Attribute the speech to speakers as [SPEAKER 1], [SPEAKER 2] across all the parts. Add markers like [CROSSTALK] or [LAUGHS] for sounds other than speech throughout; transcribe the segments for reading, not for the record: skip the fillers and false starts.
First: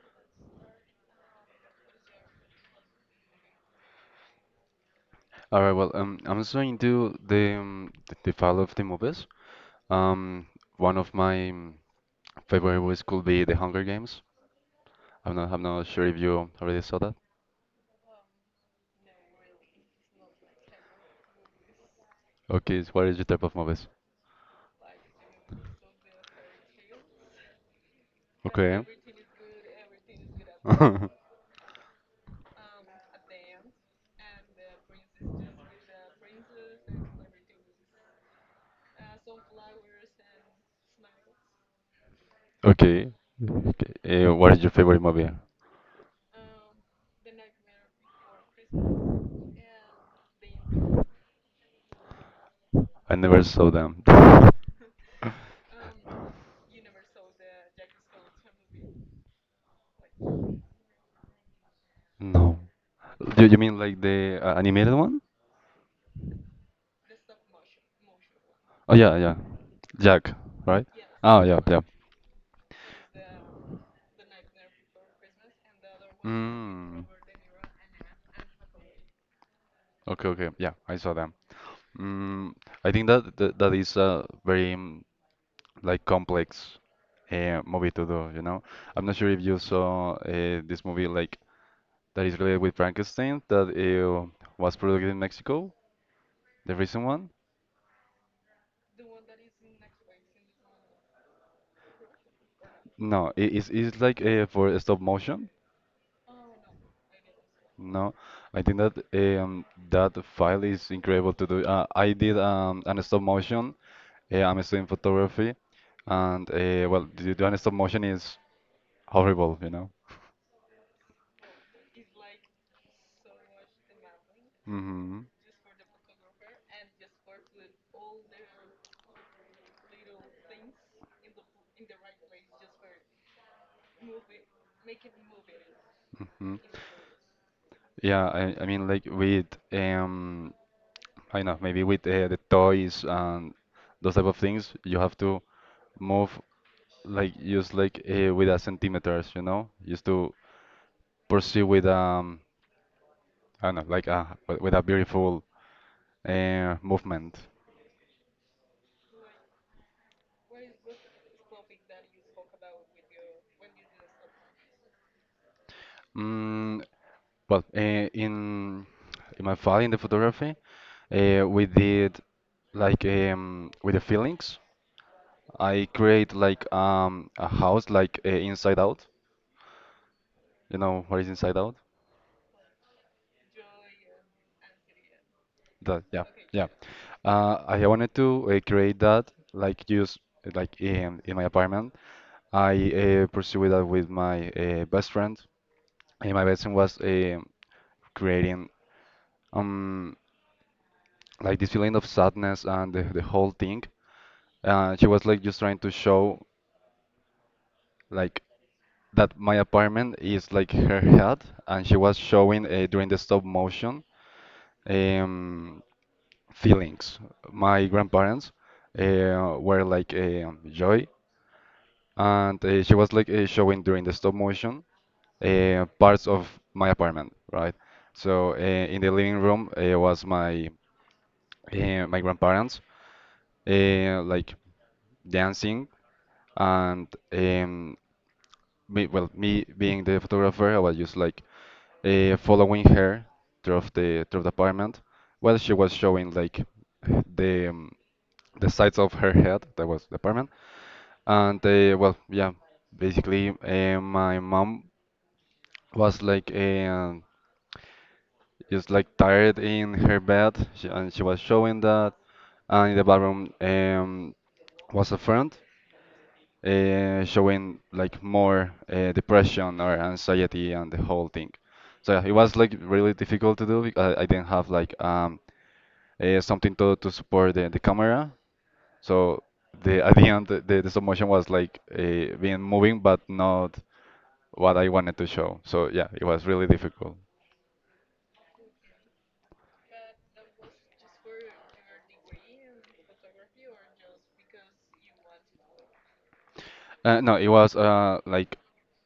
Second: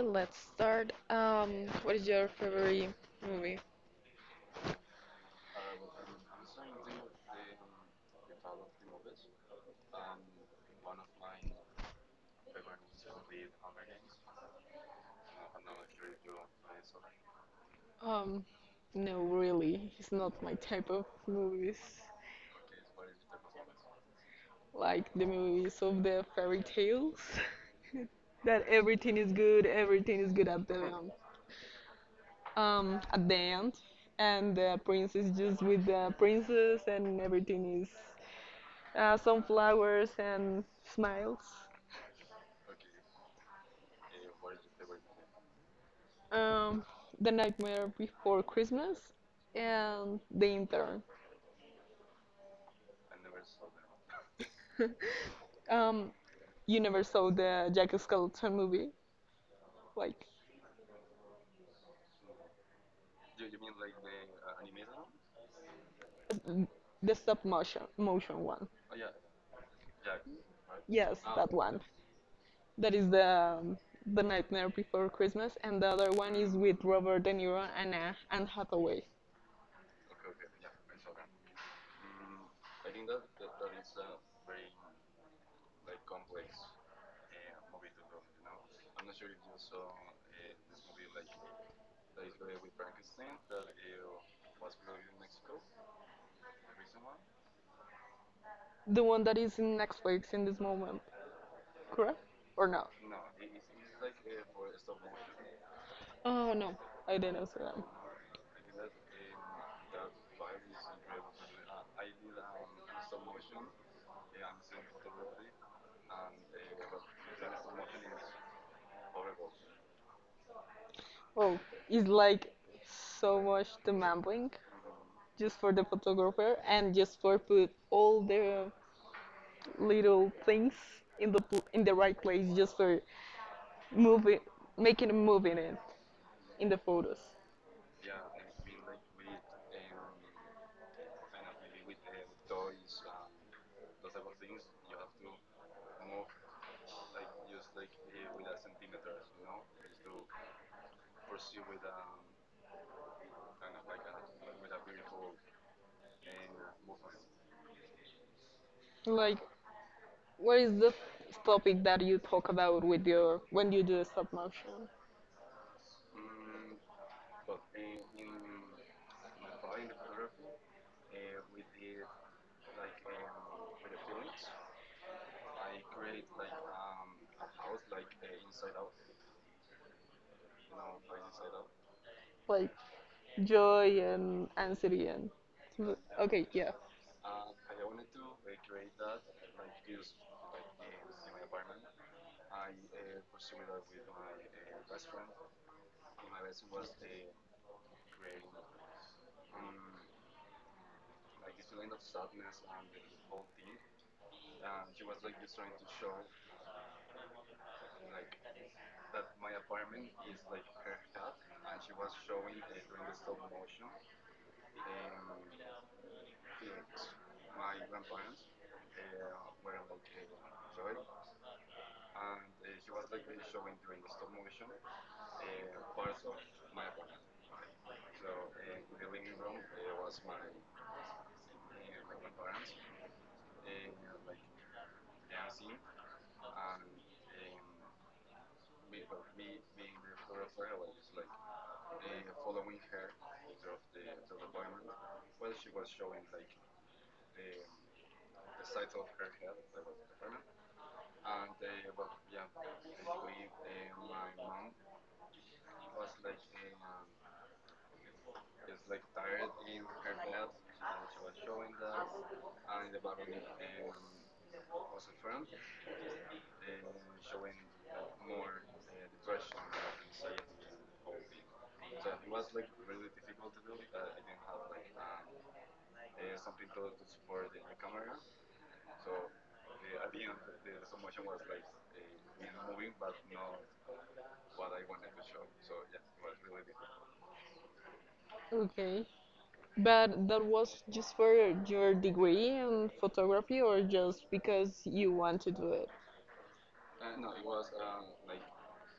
[SPEAKER 1] let's start. What is your favorite movie?
[SPEAKER 2] All right, well, I'm just going to do the the file of the movies. Um, one of my favorite movies could be The Hunger Games. I'm not sure if you already saw that.
[SPEAKER 1] Um, no, really, it's not my type of movies.
[SPEAKER 2] Okay, so what is your type of movies?
[SPEAKER 1] Like the movies of the fairy tales, [LAUGHS] that
[SPEAKER 2] Okay.
[SPEAKER 1] everything is good at the
[SPEAKER 2] [LAUGHS]
[SPEAKER 1] um at the end, and the prince is just with the princess, and everything is some flowers and smiles.
[SPEAKER 2] Okay. Okay. What is your favorite movie?
[SPEAKER 1] Um, the Nightmare Before Christmas and The Intern.
[SPEAKER 2] I never saw them. [LAUGHS]
[SPEAKER 1] [LAUGHS] Um, you never saw the Jack Skellington movie, like
[SPEAKER 2] No. Do you mean like the animated one?
[SPEAKER 1] the stop motion one.
[SPEAKER 2] Oh yeah, yeah. Jack, right?
[SPEAKER 1] Yes,
[SPEAKER 2] Oh
[SPEAKER 1] that
[SPEAKER 2] yeah,
[SPEAKER 1] one.
[SPEAKER 2] yeah.
[SPEAKER 1] That is the Nightmare Before Christmas, and the other one is with
[SPEAKER 2] Mm.
[SPEAKER 1] Robert De Niro and Anne Hathaway.
[SPEAKER 2] Okay, okay. Yeah, I saw them. Mm, I think that that is a very like complex movie to do, I'm not sure if you saw this movie like that is related with Frankenstein that was produced in Mexico, the recent one.
[SPEAKER 1] The one that is in Netflix in this moment, correct or not?
[SPEAKER 2] No, it's like for stop motion.
[SPEAKER 1] Oh no, I didn't see them.
[SPEAKER 2] No, I think that that file is incredible to do. I did an stop motion. I'm studying photography, and well, the doing stop motion is horrible,
[SPEAKER 1] Oh, it's like so much demanding
[SPEAKER 2] hmm
[SPEAKER 1] just for the photographer and just for put all the little things in the right place just for moving, making a move in it
[SPEAKER 2] hmm
[SPEAKER 1] in the photos.
[SPEAKER 2] Yeah, I mean, like with um, I know maybe with the toys and those type of things, you have to move like just like with a centimeters, you know, just to pursue with I don't know, like a with a beautiful movement.
[SPEAKER 1] Like, what is the topic that you talk about with your when you do stop motion?
[SPEAKER 2] Mm, well, in my file in the photography, we did like with the feelings. I create like a house like inside out. You know what is inside out?
[SPEAKER 1] Like joy and anxiety and
[SPEAKER 2] That yeah
[SPEAKER 1] okay,
[SPEAKER 2] yeah.
[SPEAKER 1] yeah,
[SPEAKER 2] I wanted to create that like use like in my apartment. I pursued that with my best friend. And my best friend was creating um like this feeling of sadness and the whole thing. She was like just trying to show like that my apartment is like her head, and she was showing during the stop motion, um, feelings. My grandparents were like joy, and she was like showing during the stop motion parts of my apartment, right? So in the living room was my my grandparents like dancing. And me, well, me being the photographer, I was just like following her through the apartment while she was showing like the um, the sides of her head that was the apartment. And well, yeah, basically my mom was like just like tired in her bed and she was showing that. And in the bathroom was a friend showing like more depression or anxiety and the whole thing. So yeah, it was like really difficult to do because I didn't have like something to support the camera. So the at the end, the stop motion was like being moving, but not what I wanted to show. So yeah, it was really difficult.
[SPEAKER 1] okay. But that was just for your degree in photography, or just because you want to do it?
[SPEAKER 2] No, it was like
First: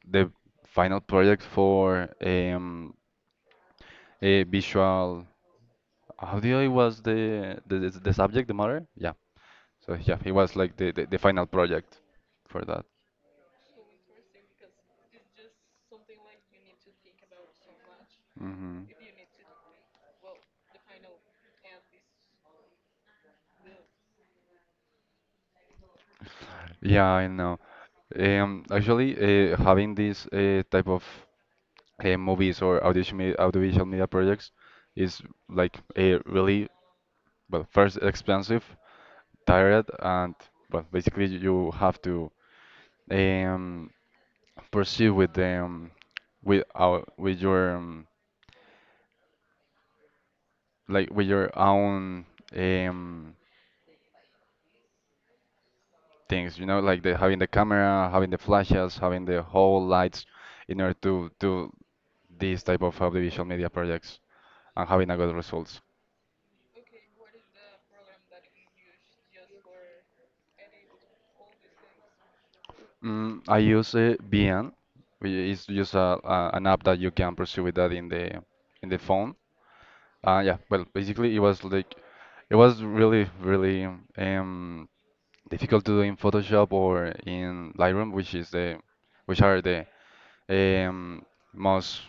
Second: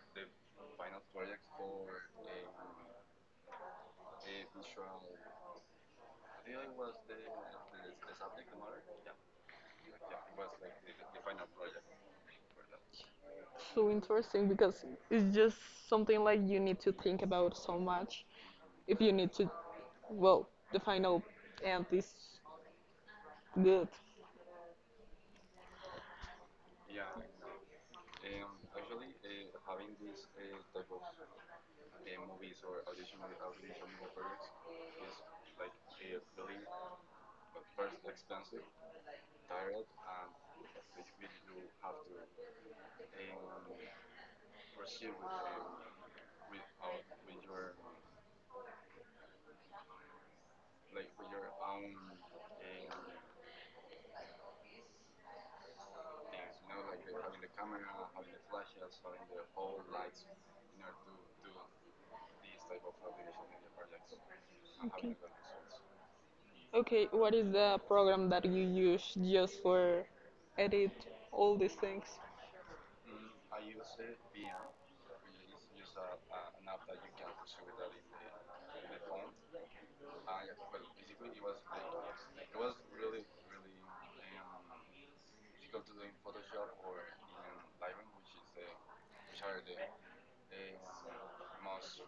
[SPEAKER 2] the final project for a visual audio. It was the the subject, the matter. Yeah. So yeah, it was like the final project for that.
[SPEAKER 1] So interesting because it's just something like you need to think about so much
[SPEAKER 2] hmm
[SPEAKER 1] if you need to, well, the final and this good.
[SPEAKER 2] yeah, I know. Actually, having this type of movies or audiovisual media projects is like a really, well, first expensive, tired, and well basically you have to um, pursue with them with your like with your own um, things, you know, like the having the camera, having the flashes, having the whole lights in order to do these type of audiovisual media projects and having a
[SPEAKER 1] Okay.
[SPEAKER 2] good results.
[SPEAKER 1] Okay, what is the program that you use just for edit all these things?
[SPEAKER 2] Mm, I use BN. It's just an app that you can pursue with that in the phone. Yeah, well, basically it was like it was really um, difficult to do in Photoshop or in Lightroom, which is the which are the um, most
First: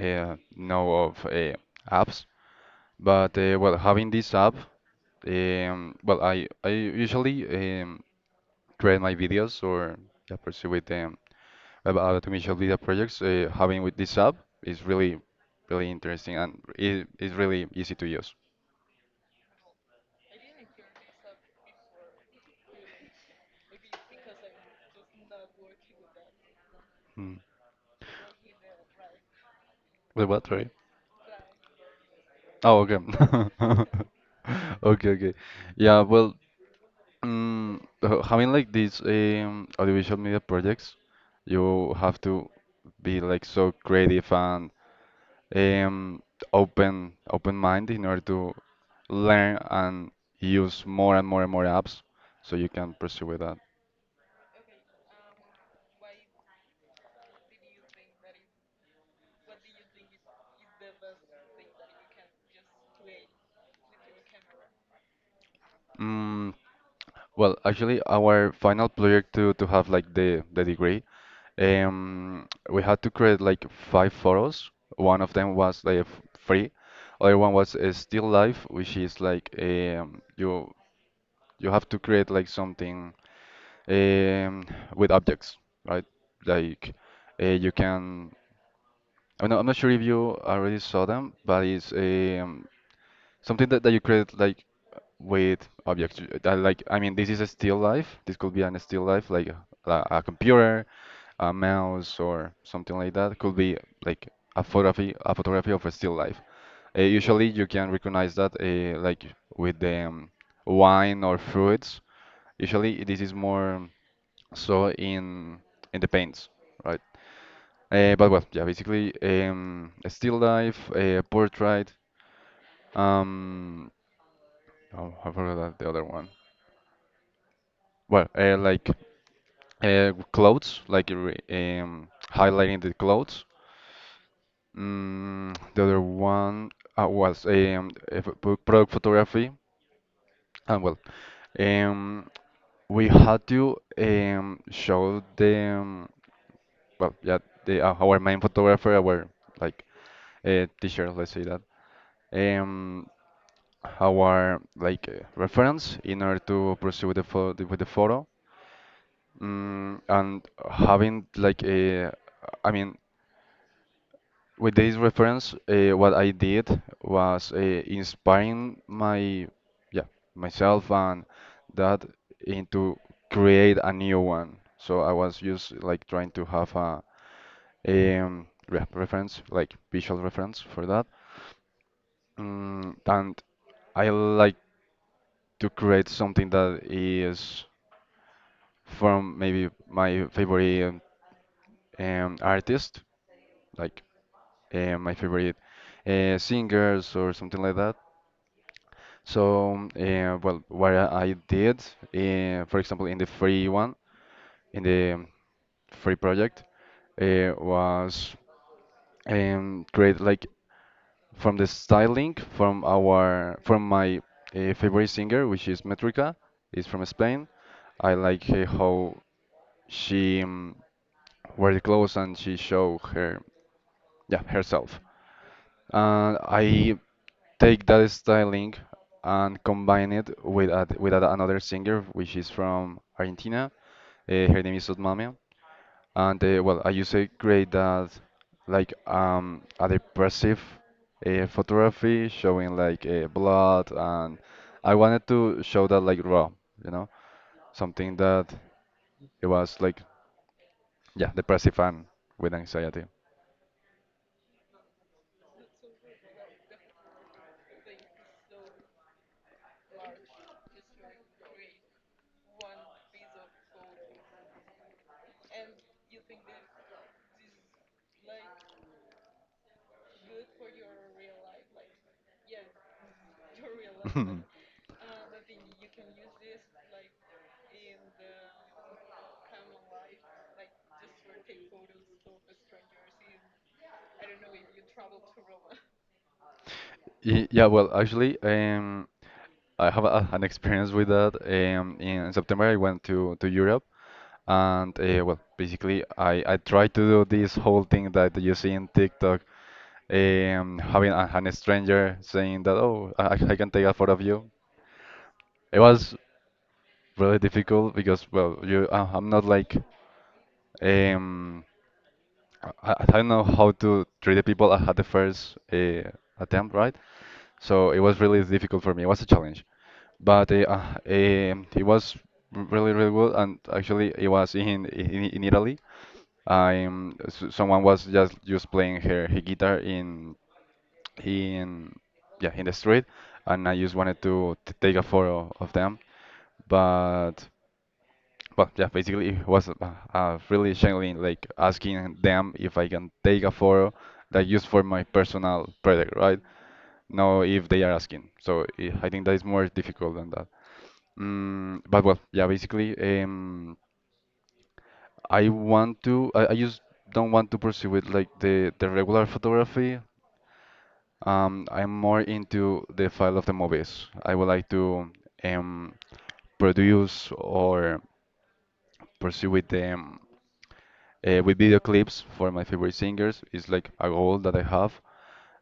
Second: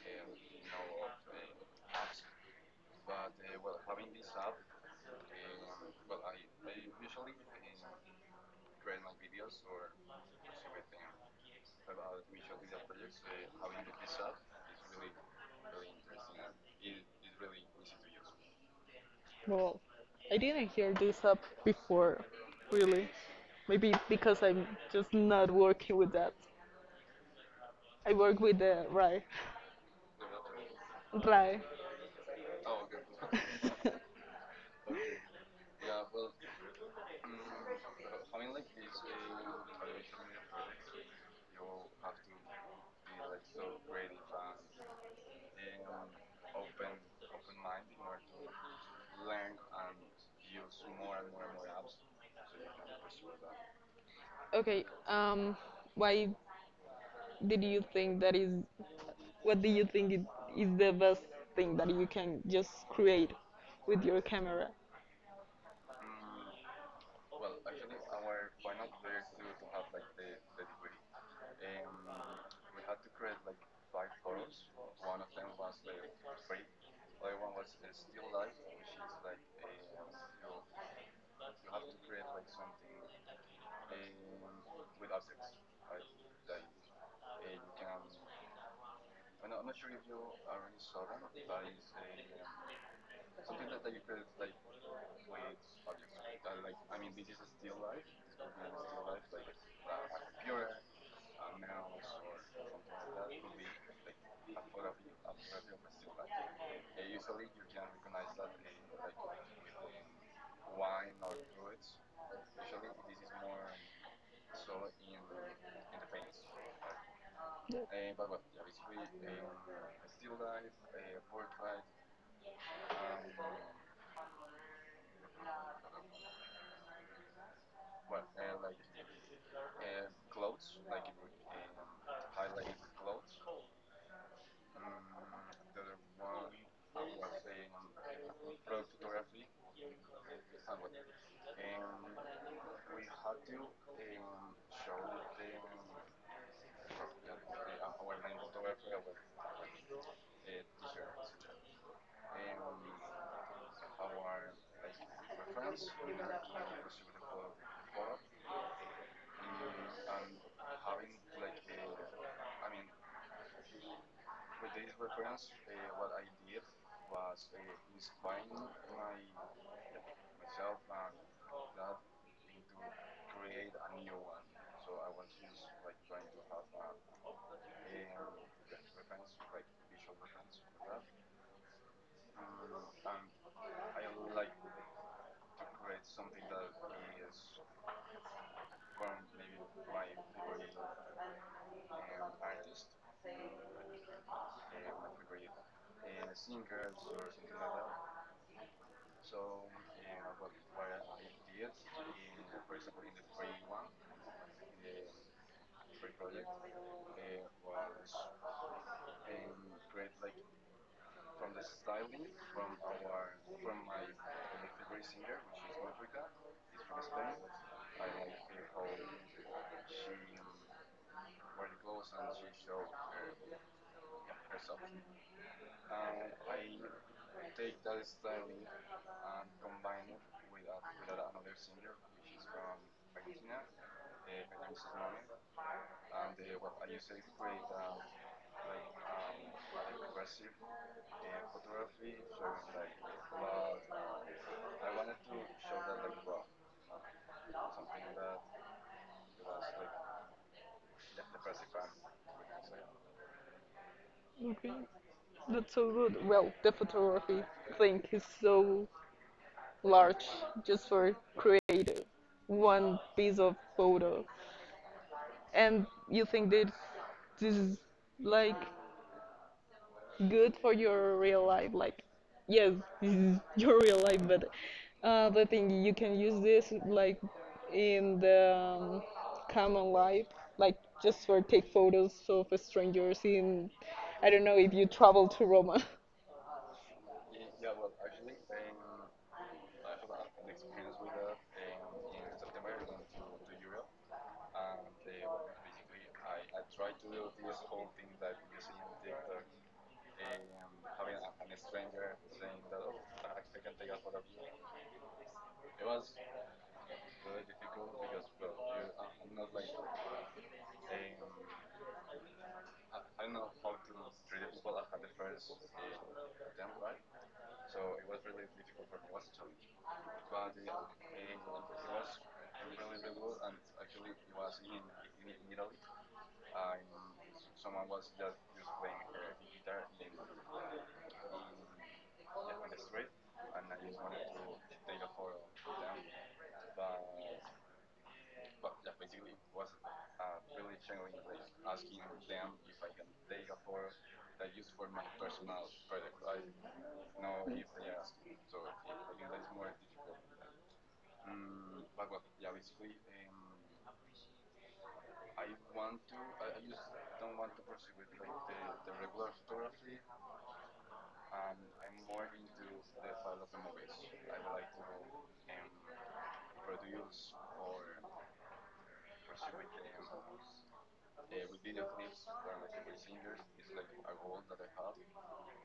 [SPEAKER 2] know of apps. But well, having this app, well, I usually um, create my videos or yeah, pursue with them about automation data projects having with this app is really interesting, and it is really easy to use.
[SPEAKER 1] Well, I didn't hear this up before, really. Maybe because I'm just not working with that.
[SPEAKER 2] Mm.
[SPEAKER 1] I work with the Rai.
[SPEAKER 2] Wait, what? Sorry.
[SPEAKER 1] Rai.
[SPEAKER 2] Oh, okay. [LAUGHS]
[SPEAKER 1] [LAUGHS]
[SPEAKER 2] Okay, okay. Yeah, well, mm, having like these audiovisual media projects, you have to be like so creative and um, open mind in order to learn and use more and more and more apps so you can pursue with that.
[SPEAKER 1] Okay, why did you think that is what do you think it is the best thing that you can just create with your camera?
[SPEAKER 2] Mm, Well, actually, our final project to have like the degree, we had to create like five photos. One of them was like free, other one was a still life, which is like you you have to create like something um, with objects, right? Like you can. I'm not sure if you already saw them, but it's something that you create like with objects. That, like, I mean, this is a still life. This could be an still life like a computer, a mouse or something like that could be like a photography, a photography of a still life. Usually you can recognize that like with the wine or fruits. Usually this is more so in the paints, right? But well, yeah, basically a still life, a portrait, um oh, I forgot the other one. Well, like clothes, like um, highlighting the clothes. Mm, the other one was a product photography. And well, um, we had to show them, well, yeah, the, our main photographer, our like teacher, let's say that, um, our like reference in order to pursue the photo with the photo. Mm, and having like a, I mean, with this reference, what I did was inspiring my, yeah, myself and that into create a new one. So I was just like trying to have a re reference, like visual reference for that. Mm, and I like to create something that is from maybe my favorite artist, like my favorite singers or something like that. So, well, what I did, for example, in the free one, in the free project, was create like from the styling from my favorite singer, which is Metrica, is from Spain. I like how she wear the clothes and she show her, yeah, herself. And I take that styling and combine it with another singer which is from Argentina. Her name is Sudmamia, and well, I used to create that like a depressive photography showing like blood, and I wanted to show that like raw, you know, something that it was like, yeah, depressive and with anxiety.
[SPEAKER 1] Okay, that's so good. Well, the photography thing is so large just for creating one piece of photo. And you think that this is like good for your real life. Like, yes, [LAUGHS] this is your real life, but the thing you can use this like
[SPEAKER 2] [LAUGHS]
[SPEAKER 1] in the common life, like just for take photos of strangers in. I don't know if you travel to Roma. [LAUGHS]
[SPEAKER 2] Yeah, well, actually, I have a, [LAUGHS] an experience with that. In September, I went to Europe, and well, basically, I tried to do this whole thing that you see in TikTok, having an stranger saying that, oh, I can take a photo of you. It was really difficult because, well, you, I'm not like, um, I don't know how to treat the people. I had the first attempt, right? So it was really difficult for me. It was a challenge, but it was really really good. And actually, it was in in Italy. I'm someone was just playing her guitar in in yeah in the street, and I just wanted to take a photo of them. But well, yeah, basically it was really challenging, like asking them if I can take a photo that used for my personal project, right? No, if they are asking. So I think that is more difficult than that. Mm, but well, yeah, basically, I want to. I just don't want to pursue it like the regular photography. I'm more into the file of the movies. I would like to um produce or pursue with them with video clips for my favorite singers. It's like a goal that I have.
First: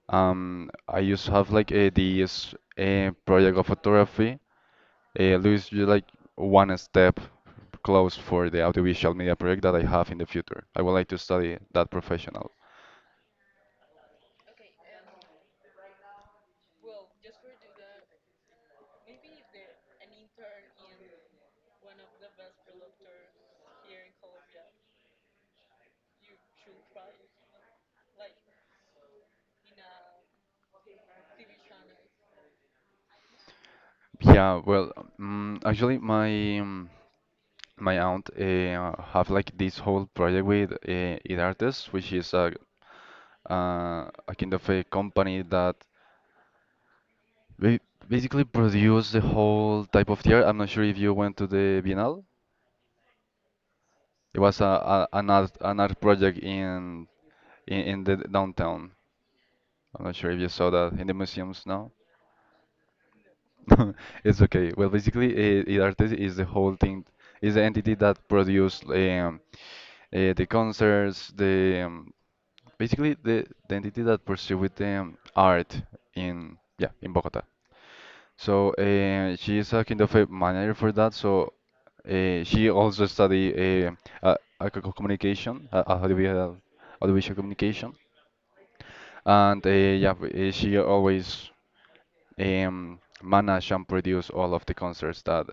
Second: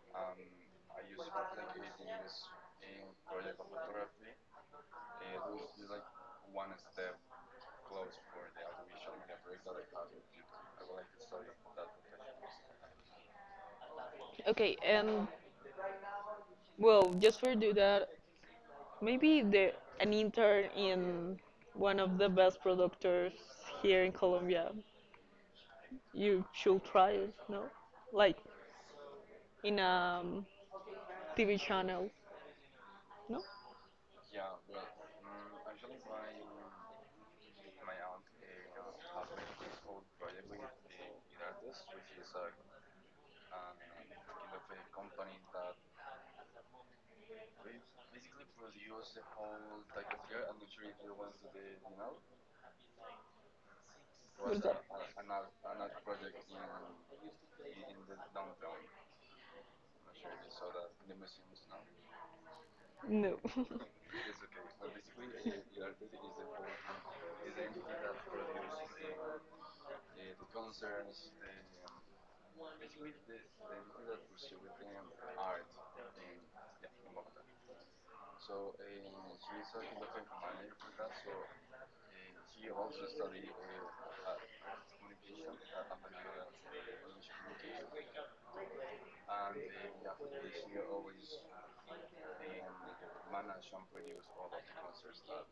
[SPEAKER 2] I used to have like a, this project of photography. Luis, you like one step close for the audiovisual media project that I have in the future. I would like to study that professional.
[SPEAKER 1] Okay, and well, just for do that, maybe the an intern in one of the best producers here in Colombia. You should try it, no? Like in a TV channel. No?
[SPEAKER 2] Yeah, well, actually, my my aunt have like this whole project with It Artists, which is a kind of a company that ba- basically produce the whole type of theater. I'm not sure if you went to the Biennale. It
[SPEAKER 1] What's
[SPEAKER 2] was
[SPEAKER 1] that?
[SPEAKER 2] a an art project in in the downtown. I'm not sure if you saw that in the museums now. [LAUGHS] It's okay. Well, basically, IDARTES is the whole thing, is the entity that produce the concerts, the basically the entity that pursue with art in, yeah, in Bogota. So she is a kind of a manager for that. So she also study uh, communication, audiovisual communication, and yeah, she always manage and produce all of the concerts that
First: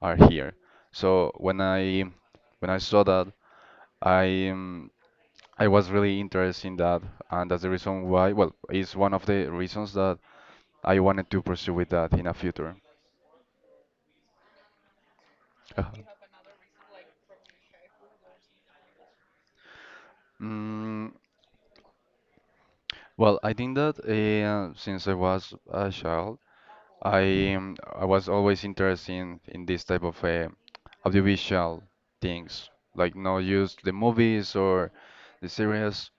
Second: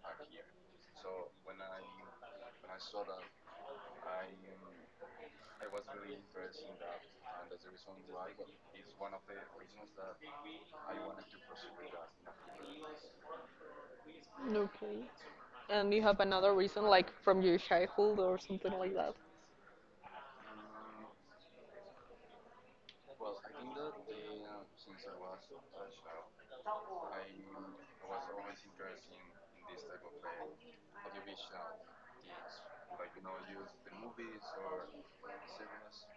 [SPEAKER 2] are here. So when I saw that, I um, I was really interested in that, and that's the reason why. Well, it's one of the reasons that I wanted to pursue with that in a future.
[SPEAKER 1] No. [LAUGHS] Okay.
[SPEAKER 2] Uh,
[SPEAKER 1] And you have another reason, like from your childhood or something like that?
[SPEAKER 2] Mm, well, I think that since I was a child, I was always interested in this type of audiovisual things, like not just the movies or the series.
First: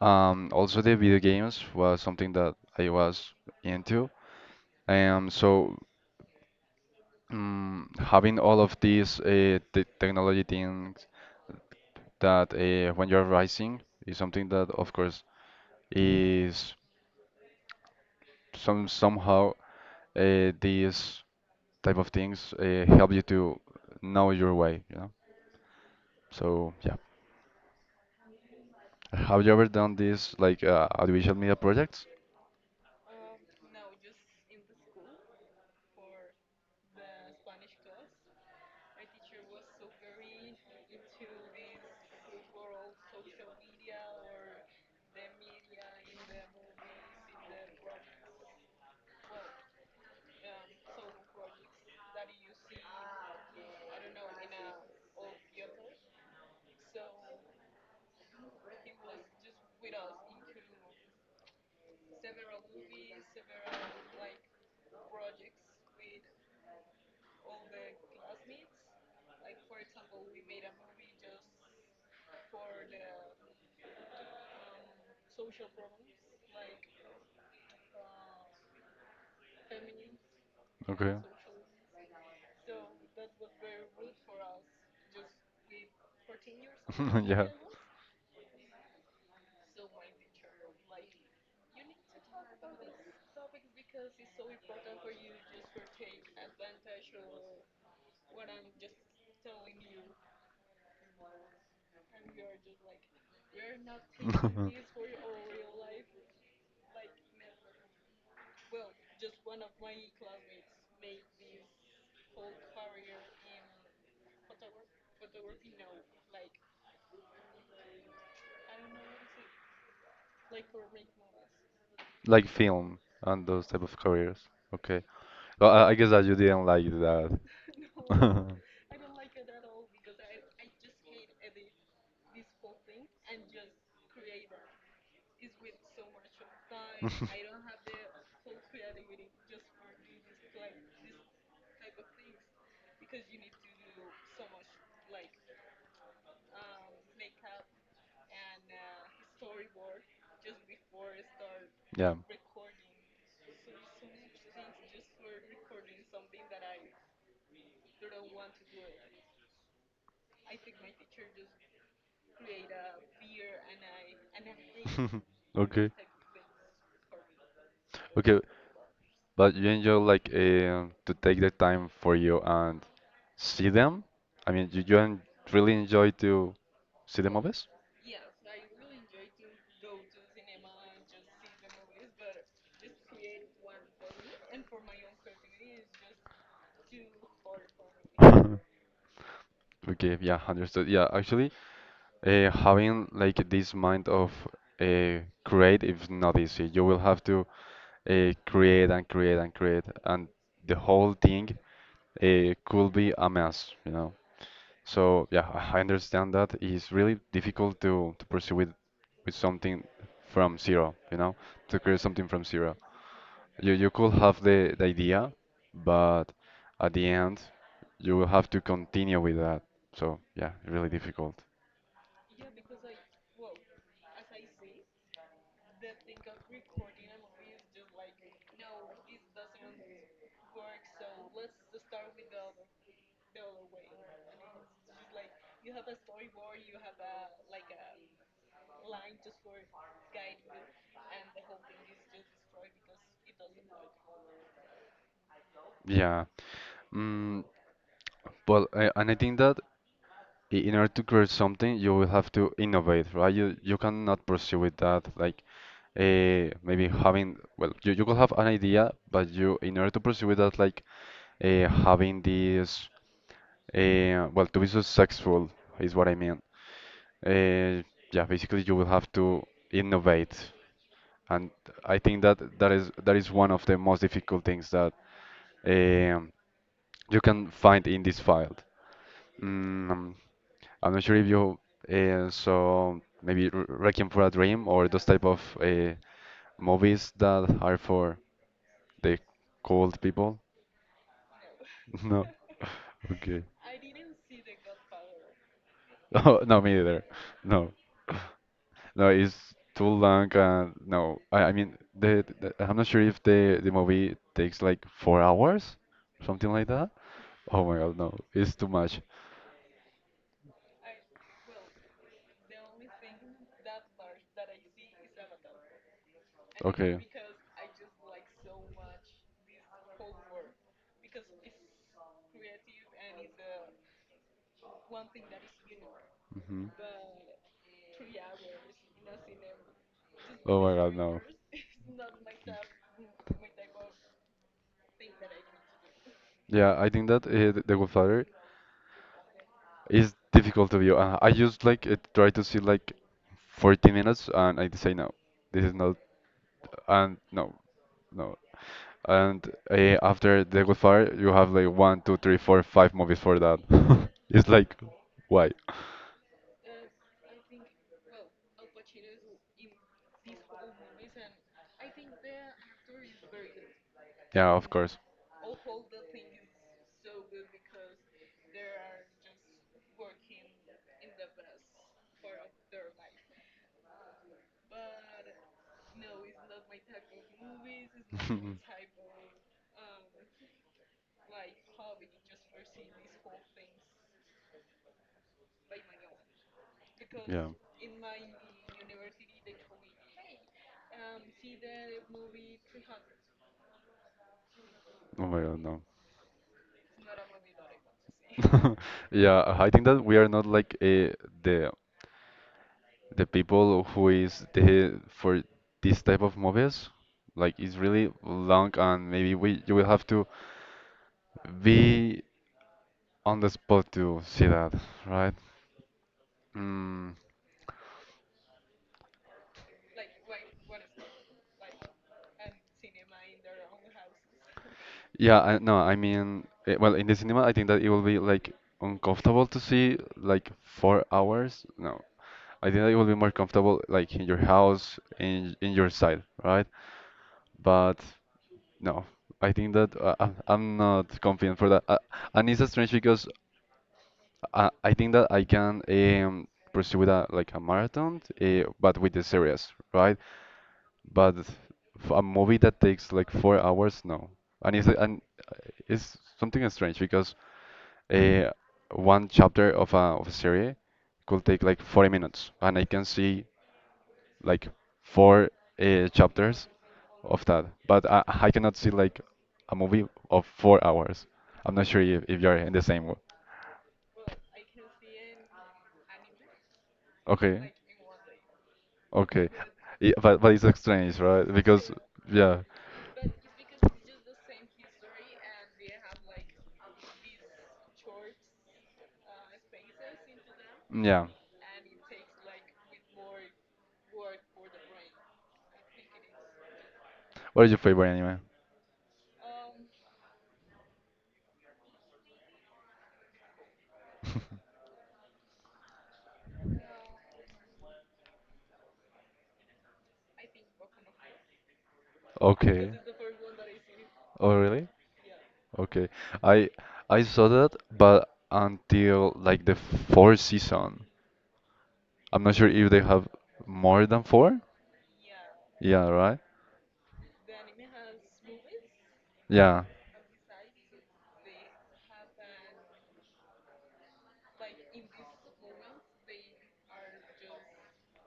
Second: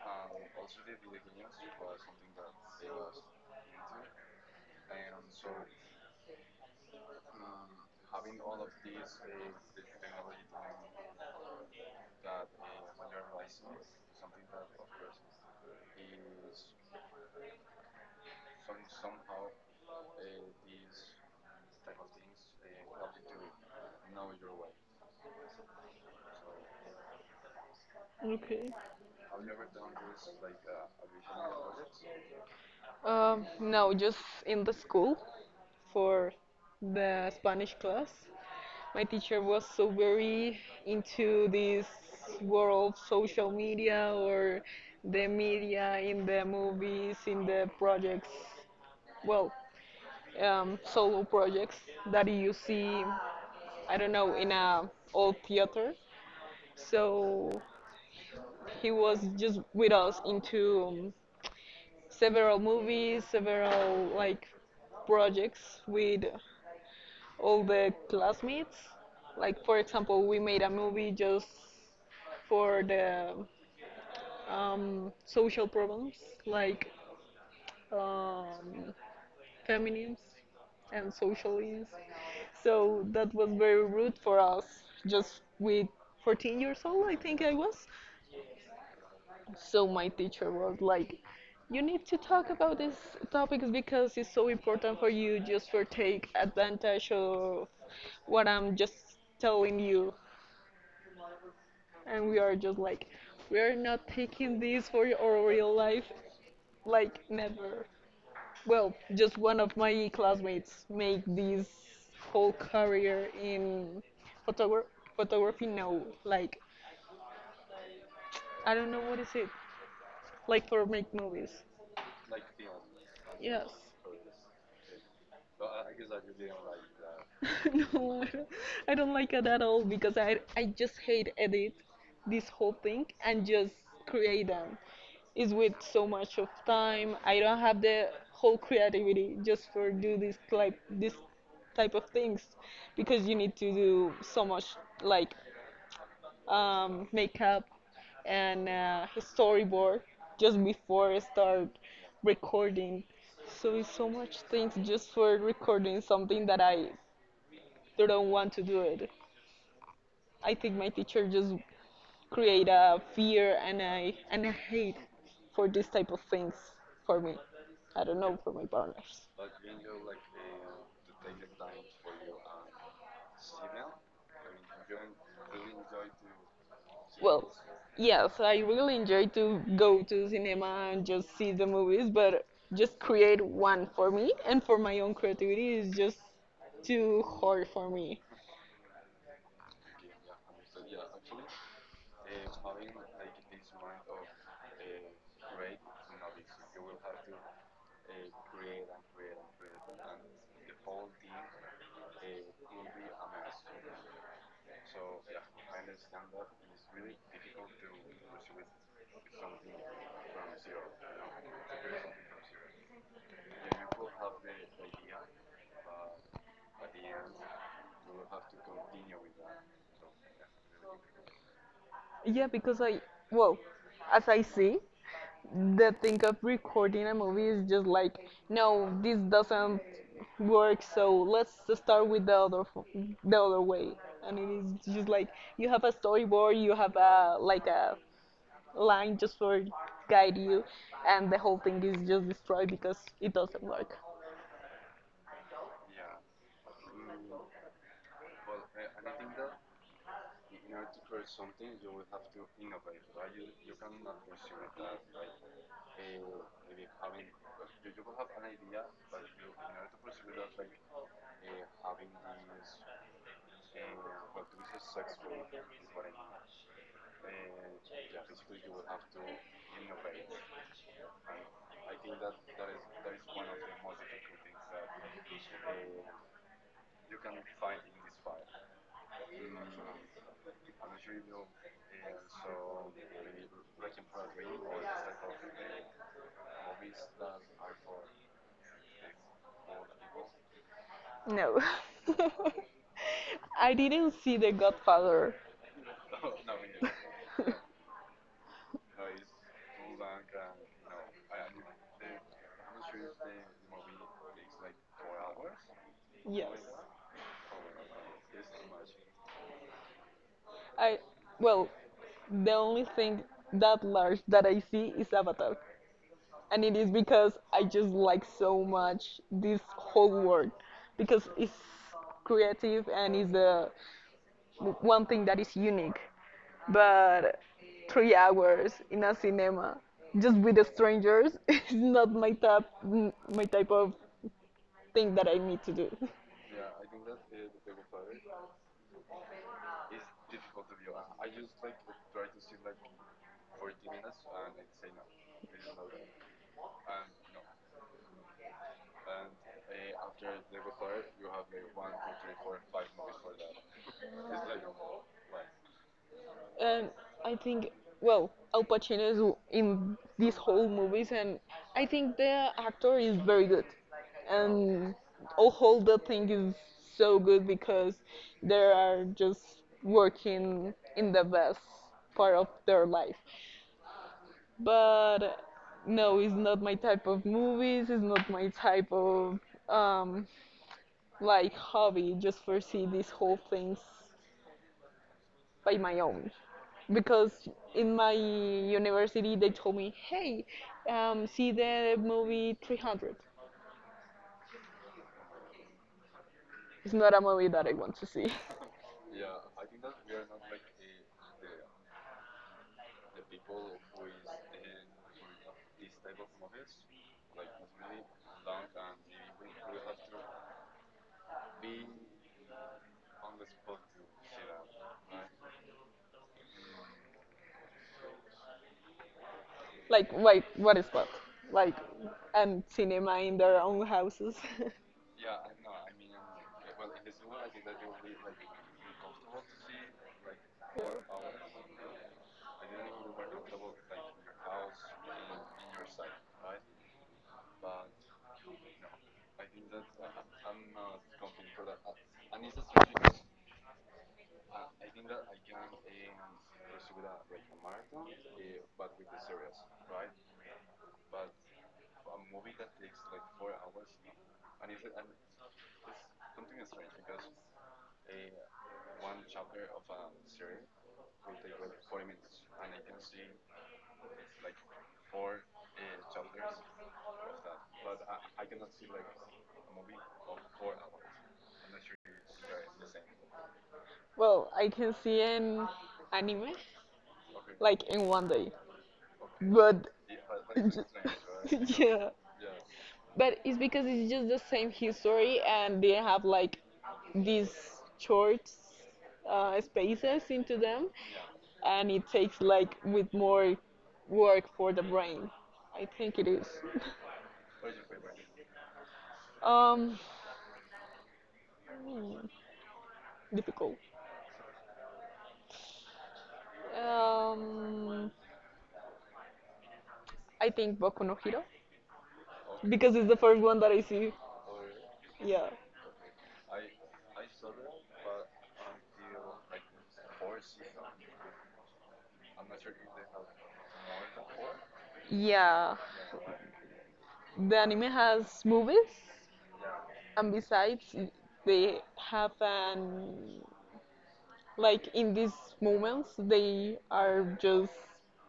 [SPEAKER 2] Also, the video games was something that I was into. So having all of these the technology things that when you're rising is something that, of course, is somehow these type of things help you to know your way, you know? So yeah,
[SPEAKER 1] Okay.
[SPEAKER 2] have you ever done this like audiovisual media projects?
[SPEAKER 1] No, just in the school for the Spanish class. My teacher was so very into this world of social media or the media in the movies, in the projects. Well, solo projects that you see, I don't know, in a old theater. So he was just with us into several movies, several like projects with all the classmates. Like for example, we made a movie just for the social problems like um, feminism and
[SPEAKER 2] Okay.
[SPEAKER 1] socialism. So that was very rude for us, just with 14 years old, I
[SPEAKER 2] [LAUGHS]
[SPEAKER 1] think
[SPEAKER 2] Yeah.
[SPEAKER 1] I was. So my teacher was like, you need to talk about these topics because it's so important for you just for take advantage of what I'm just telling you. And we are just like, we are not taking this for
[SPEAKER 2] [LAUGHS]
[SPEAKER 1] your real life, like never. Well, just one of my classmates made this whole career in photogra- photography now. Like, I don't know what is it. Like for make movies.
[SPEAKER 2] Like film and those
[SPEAKER 1] Yes.
[SPEAKER 2] type of careers. Okay. Well, I guess that you didn't like that.
[SPEAKER 1] [LAUGHS] No, I
[SPEAKER 2] [LAUGHS]
[SPEAKER 1] don't, I don't like it at all because I just hate edit this whole thing and just create them. It's with so much of time. I don't
[SPEAKER 2] [LAUGHS]
[SPEAKER 1] have the whole creativity just for do this type of things because you need to do so much like makeup and a storyboard just before I start
[SPEAKER 2] Yeah.
[SPEAKER 1] recording. So it's so much things just for recording something that I don't want to do it. I think my teacher just create a fear and a hate
[SPEAKER 2] [LAUGHS]
[SPEAKER 1] for this
[SPEAKER 2] Okay.
[SPEAKER 1] type of things for me. I don't know
[SPEAKER 2] Okay.
[SPEAKER 1] for my partners.
[SPEAKER 2] But you enjoy like to take the time for you and see them? I mean, you really enjoy to see the
[SPEAKER 1] Well,
[SPEAKER 2] movies? [LAUGHS]
[SPEAKER 1] yes, I really enjoy to go to cinema and just see the movies, but just create one for me and for my own creativity is just too hard for me.
[SPEAKER 2] Okay, yeah, understood. Yeah, actually, having like this mind of create is not easy. You will have to create and create and create, and the whole thing could be a mess. So yeah, I understand that it's really difficult to pursue with something from zero, to create something from zero. You could have the idea, but at the end you will have to continue with that. So yeah, really difficult.
[SPEAKER 1] Yeah, because I, well, as I see, the thing of recording a movie is just like, no, this doesn't work, so let's just start with the other way. And it is just like you have a storyboard, you have a line just for guide you, and the whole thing is just destroyed because it doesn't work.
[SPEAKER 2] Yeah. Mm, well, and I think that in order to create something, you will have to innovate, right? You cannot pursue with that like maybe having well, you could have an idea, but you in order to pursue with that like having this, well, to be successful is what I mean. Uh, yeah, basically you will have to innovate, and I think that that is one of the most difficult things that um, you can find in this field. Mm, I'm not sure if you saw maybe Requiem for a Dream or those type of movies that are for the cold people.
[SPEAKER 1] No.
[SPEAKER 2] [LAUGHS]
[SPEAKER 1] [LAUGHS]
[SPEAKER 2] No. Okay. [LAUGHS]
[SPEAKER 1] I didn't see The Godfather.
[SPEAKER 2] Oh, no, me either. No.
[SPEAKER 1] [LAUGHS]
[SPEAKER 2] No, it's too long. No, I mean, the I'm not sure if the movie takes like 4 hours, something
[SPEAKER 1] Yes.
[SPEAKER 2] like that. Oh my God, no, it's too much.
[SPEAKER 1] I well, the only thing that large that I see is Avatar. And it is
[SPEAKER 2] Okay.
[SPEAKER 1] because I just like so much this whole world because it's creative and is the one thing that is unique,
[SPEAKER 2] Hmm.
[SPEAKER 1] but 3 hours in a cinema just with
[SPEAKER 2] Oh
[SPEAKER 1] the
[SPEAKER 2] my God, no.
[SPEAKER 1] strangers [LAUGHS] is not my type my type of thing that I need to do.
[SPEAKER 2] Yeah, I think that The Godfather, it's difficult to view. I just like try to see like 40 minutes and I say no, this is not, and no, no. And after The Good Fire, you have like one, two, three, four, five movies for that. [LAUGHS] It's like, why?
[SPEAKER 1] And I think, well, Al Pacino is in these whole movies, and I think the actor is very good,
[SPEAKER 2] Yeah, of course.
[SPEAKER 1] and all whole the thing is so good because they are just working in the best part of their life. But no, it's not my type of movies. It's not my type
[SPEAKER 2] [LAUGHS]
[SPEAKER 1] of um, like hobby. Just foresee these whole things by my own,
[SPEAKER 2] Yeah.
[SPEAKER 1] because in my university they told me, hey, see the movie 300.
[SPEAKER 2] Oh my God, no.
[SPEAKER 1] It's not a movie that I want to see.
[SPEAKER 2] [LAUGHS] Yeah, I think that we are not like the the people who is the for this type of movies. Like it's really long, and maybe we you will have to be on the spot to see that, right? Mm,
[SPEAKER 1] [LAUGHS] Like, what is that? Like, and cinema in their own houses.
[SPEAKER 2] yeah, no, I mean, well, in the cinema, I think that it will be like uncomfortable to see like 4 hours. No,
[SPEAKER 1] [LAUGHS]
[SPEAKER 2] I think that it will be more comfortable like in your house, in your side, right? But no, I think that I'm not confident for that. And it's strange because I think that I can pursue with a like a marathon, but with the series, right? But a movie that takes like 4 hours, no. And uh, it's something strange because uh, one chapter of a series could take like 40 minutes, and I can see like four chapters of that, but I cannot see like a movie of 4 hours. I'm not sure if you're in the same.
[SPEAKER 1] Well, I can see an anime
[SPEAKER 2] Okay,
[SPEAKER 1] like in one day,
[SPEAKER 2] okay.
[SPEAKER 1] but
[SPEAKER 2] Yeah, but
[SPEAKER 1] [LAUGHS]
[SPEAKER 2] it's strange, right? Because
[SPEAKER 1] yeah,
[SPEAKER 2] yeah,
[SPEAKER 1] but it's because it's just the same history and they have like these short spaces into them,
[SPEAKER 2] yeah.
[SPEAKER 1] and it takes like with more work for the brain. I think it is.
[SPEAKER 2] What is your favorite anime?
[SPEAKER 1] [LAUGHS] um, hmm, Difficult. Um, I think Boku no Hero
[SPEAKER 2] Okay.
[SPEAKER 1] because it's the first one that I see.
[SPEAKER 2] Oh really?
[SPEAKER 1] Yeah.
[SPEAKER 2] Okay. I I saw that, but until like the fourth season. I'm not sure if they have more than four.
[SPEAKER 1] Yeah,
[SPEAKER 2] Yeah, right?
[SPEAKER 1] the anime has movies,
[SPEAKER 2] Yeah,
[SPEAKER 1] and besides, they have an like in these moments they are just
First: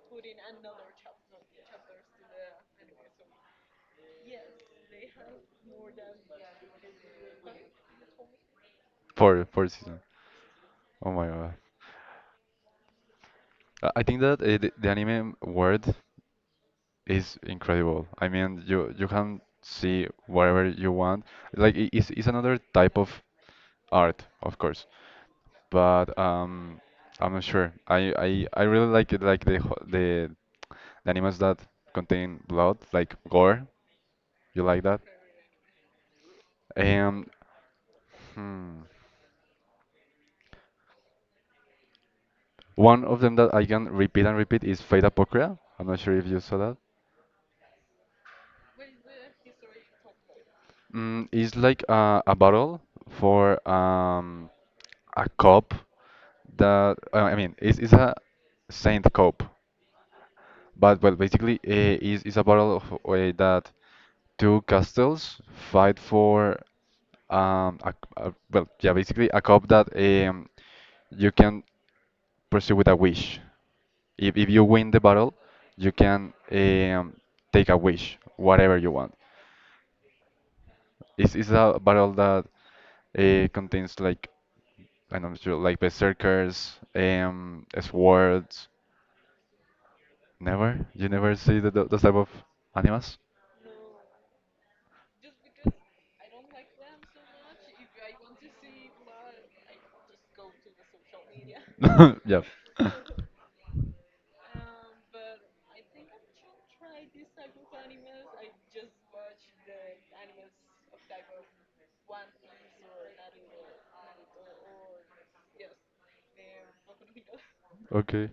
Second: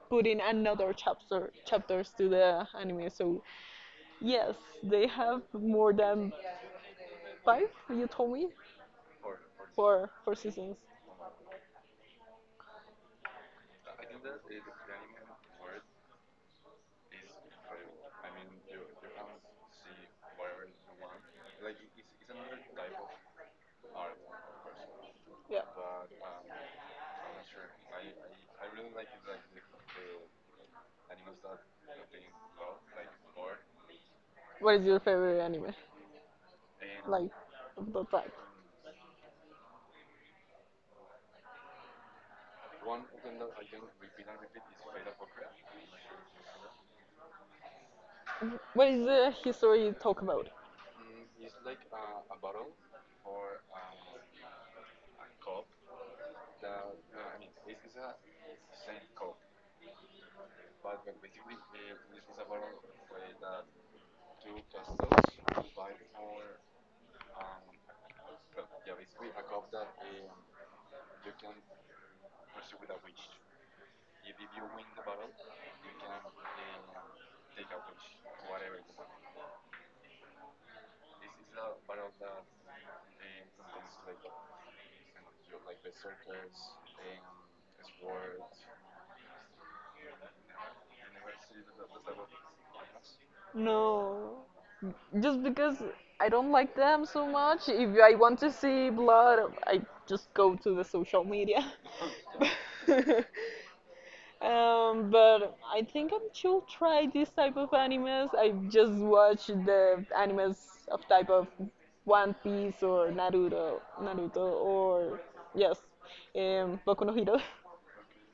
[SPEAKER 1] putting another chapters to the anime. So yes, they have more than five. You told me
[SPEAKER 2] four four season.
[SPEAKER 1] four seasons.
[SPEAKER 2] Oh my God. I think that the anime world is incredible. I mean, you can see whatever you want. Like it's another type of art, of course.
[SPEAKER 1] Yeah.
[SPEAKER 2] But I'm not sure. I really like it, like the ho- the animes that contain blood, like gore. You
[SPEAKER 1] What
[SPEAKER 2] like
[SPEAKER 1] is your
[SPEAKER 2] that?
[SPEAKER 1] favorite anime? Like
[SPEAKER 2] And
[SPEAKER 1] of the type?
[SPEAKER 2] hmm, one of them that I can repeat and repeat is Fate Apocrypha. I'm not sure if you saw that.
[SPEAKER 1] What is the history you talk about?
[SPEAKER 2] It's like a bottle for a cup that I mean, it's a saint cup, but well, basically, it's a bottle of that two castles fight for well, yeah, basically a cup that um, you can pursue with a wish. If you win the battle, you can take a wish, whatever you want. It's a bottle that contains like. And I'm sure like berserkers, swords. Never? You never see those type of animals?
[SPEAKER 1] No. Just because I don't like them so much. If I want to see blood, I just go to the social media.
[SPEAKER 2] [LAUGHS] Yeah.
[SPEAKER 1] [LAUGHS] But I think I should try this type of animes. I just watch the animes of type of One Piece or Naruto or yes, Boku no Hero.
[SPEAKER 2] Okay.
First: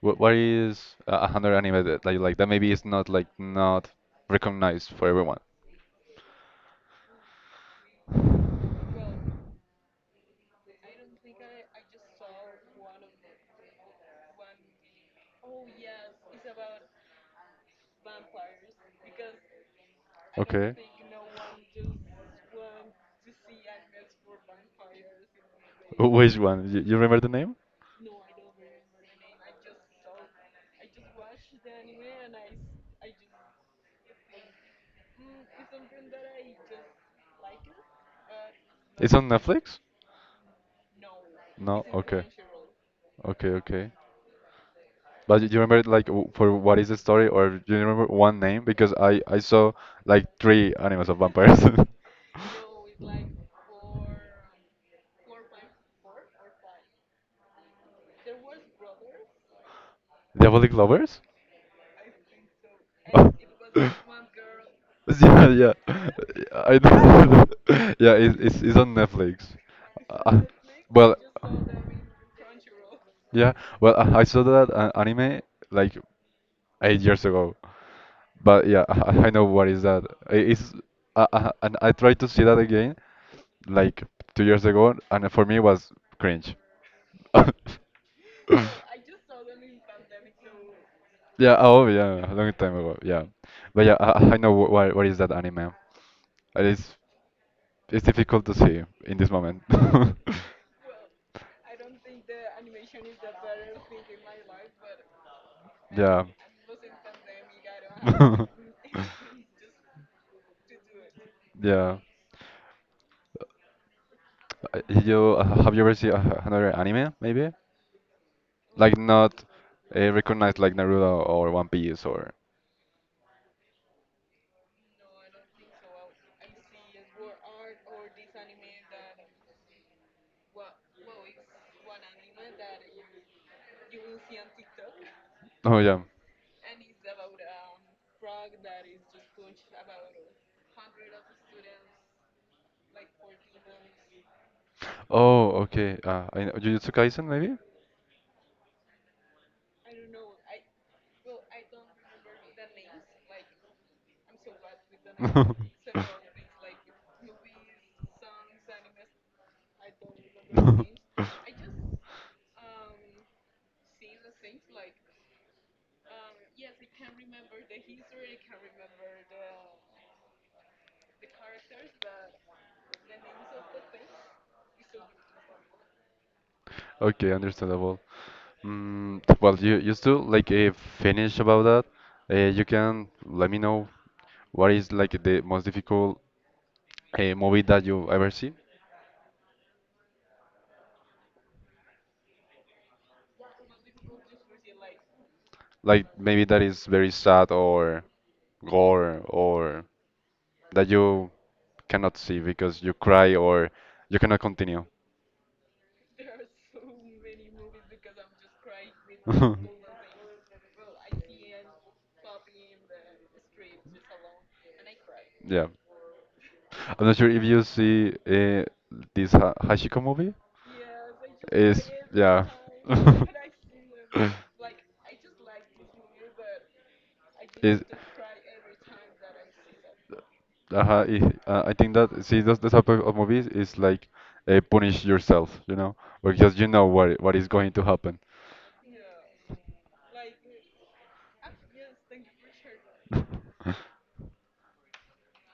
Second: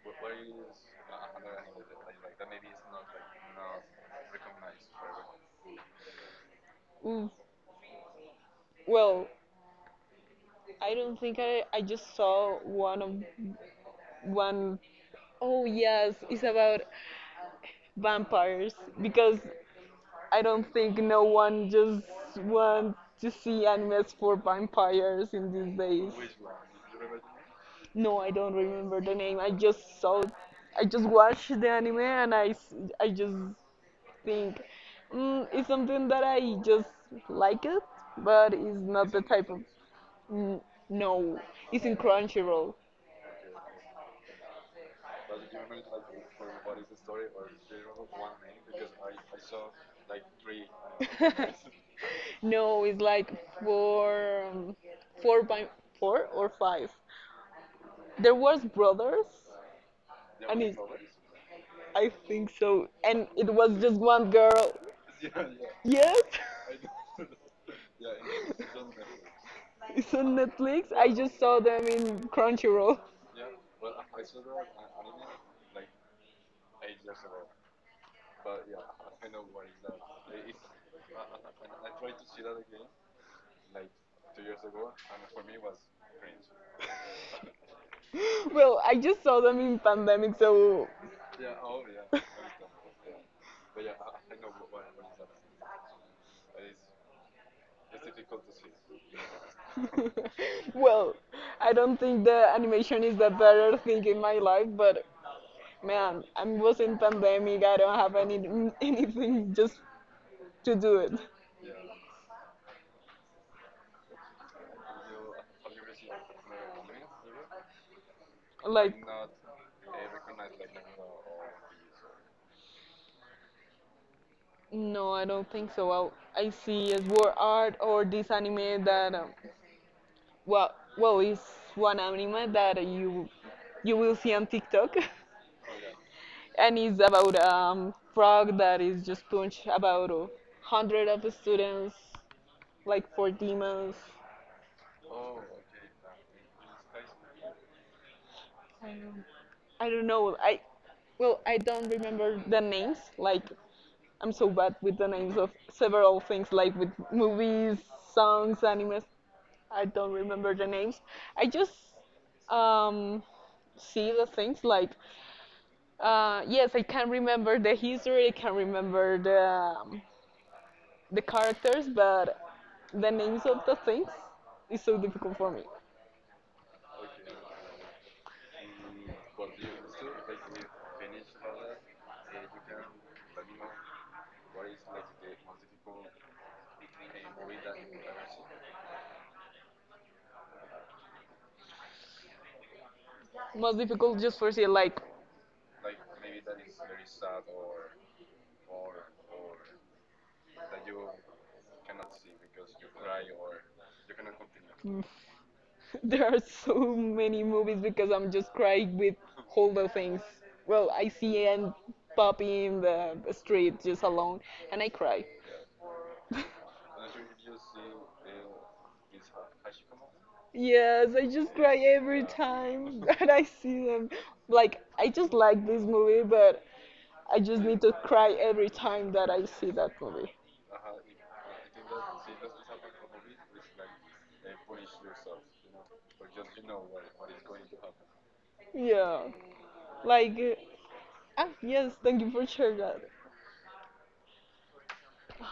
[SPEAKER 2] What is 100 anime that maybe is not recognized for everyone?
[SPEAKER 1] [LAUGHS] Well, I don't think I just saw one of One, oh yes, it's about vampires because I don't
[SPEAKER 2] Okay.
[SPEAKER 1] think no one just wants to
[SPEAKER 2] [LAUGHS]
[SPEAKER 1] see animes for vampires in these days.
[SPEAKER 2] Which one? You remember the name?
[SPEAKER 1] No, I don't remember the name. I just watched the anime and I just think it's something that I just like it, but it's not
[SPEAKER 2] It's
[SPEAKER 1] the
[SPEAKER 2] on
[SPEAKER 1] type of.
[SPEAKER 2] Netflix?
[SPEAKER 1] Mm,
[SPEAKER 2] No.
[SPEAKER 1] no,
[SPEAKER 2] No?
[SPEAKER 1] it's in
[SPEAKER 2] Okay.
[SPEAKER 1] Crunchyroll.
[SPEAKER 2] Okay. Okay. But do you remember like for what is the story, or do you remember one name? Because I saw like three animals of vampires. [LAUGHS]
[SPEAKER 1] [LAUGHS] No, it's like four, four by four or five. There was brothers. I
[SPEAKER 2] Diabolic
[SPEAKER 1] mean,
[SPEAKER 2] lovers?
[SPEAKER 1] I think so, and it was just
[SPEAKER 2] [LAUGHS]
[SPEAKER 1] one girl.
[SPEAKER 2] Yeah, yeah. [LAUGHS]
[SPEAKER 1] Yes,
[SPEAKER 2] I know. [LAUGHS] Yeah, it's on Netflix.
[SPEAKER 1] [LAUGHS] it's on
[SPEAKER 2] Uh,
[SPEAKER 1] Netflix. I
[SPEAKER 2] well,
[SPEAKER 1] just saw them in Crunchyroll.
[SPEAKER 2] yeah. Well, I saw that anime like 8 years ago. But yeah, [LAUGHS] I know what is that. I- It's and I tried to see that again like 2 years ago, and for me it was cringe. [LAUGHS]
[SPEAKER 1] [LAUGHS] Well, I just saw them in pandemic, so
[SPEAKER 2] Yeah, oh yeah, a long time ago. Yeah, but yeah, I know what is that anime. And it's difficult to see in this moment. [LAUGHS]
[SPEAKER 1] [LAUGHS] well, I don't think the animation is the better thing in my life, but man,
[SPEAKER 2] Yeah.
[SPEAKER 1] I was in pandemic. I don't have any [LAUGHS]
[SPEAKER 2] [LAUGHS]
[SPEAKER 1] anything just to do it.
[SPEAKER 2] Yeah. You have you ever seen another anime maybe? Like
[SPEAKER 1] Like,
[SPEAKER 2] not recognized like Naruto or One Piece or
[SPEAKER 1] no, I don't think so. I see a war art or this anime that, well, it's one anime that you will see on TikTok,
[SPEAKER 2] [LAUGHS] oh yeah.
[SPEAKER 1] [LAUGHS] and it's about frog that is just punched about 100 of students, like for demons.
[SPEAKER 2] Oh okay. I know. Jujutsu Kaisen maybe?
[SPEAKER 1] I don't know. I well, I don't remember the names. Like, I'm so bad with the names of several things, like with movies, songs, animes. I don't remember the names. I just
[SPEAKER 2] [LAUGHS]
[SPEAKER 1] um, see the things like, yes, I can remember the history, I can remember the characters, but the names of the things is so difficult for me.
[SPEAKER 2] Okay, understandable. Well, you still like finish about that you can let me know what is like the most difficult movie that you've ever seen,
[SPEAKER 1] Most difficult just for say like
[SPEAKER 2] like maybe that is very sad or gore or that you cannot see because you cry or you cannot continue.
[SPEAKER 1] [LAUGHS] there are so many movies because I'm just crying with
[SPEAKER 2] [LAUGHS]
[SPEAKER 1] all the things. Well, I see Aunt puppy in the street just alone, and I cry.
[SPEAKER 2] Yeah.
[SPEAKER 1] [LAUGHS]
[SPEAKER 2] I'm not sure if you see this ha Hashiko movie.
[SPEAKER 1] Yes, I just cry
[SPEAKER 2] Is
[SPEAKER 1] every
[SPEAKER 2] yeah.
[SPEAKER 1] time [LAUGHS] that I see them. Like, I just like this movie, but I just
[SPEAKER 2] [LAUGHS] Is
[SPEAKER 1] need to cry every time that I see that movie.
[SPEAKER 2] Uh, I think that see those the type of movies is like punish yourself, because you know what is going to happen.
[SPEAKER 1] Yeah. Like, yes, thank you for sharing that.
[SPEAKER 2] [LAUGHS]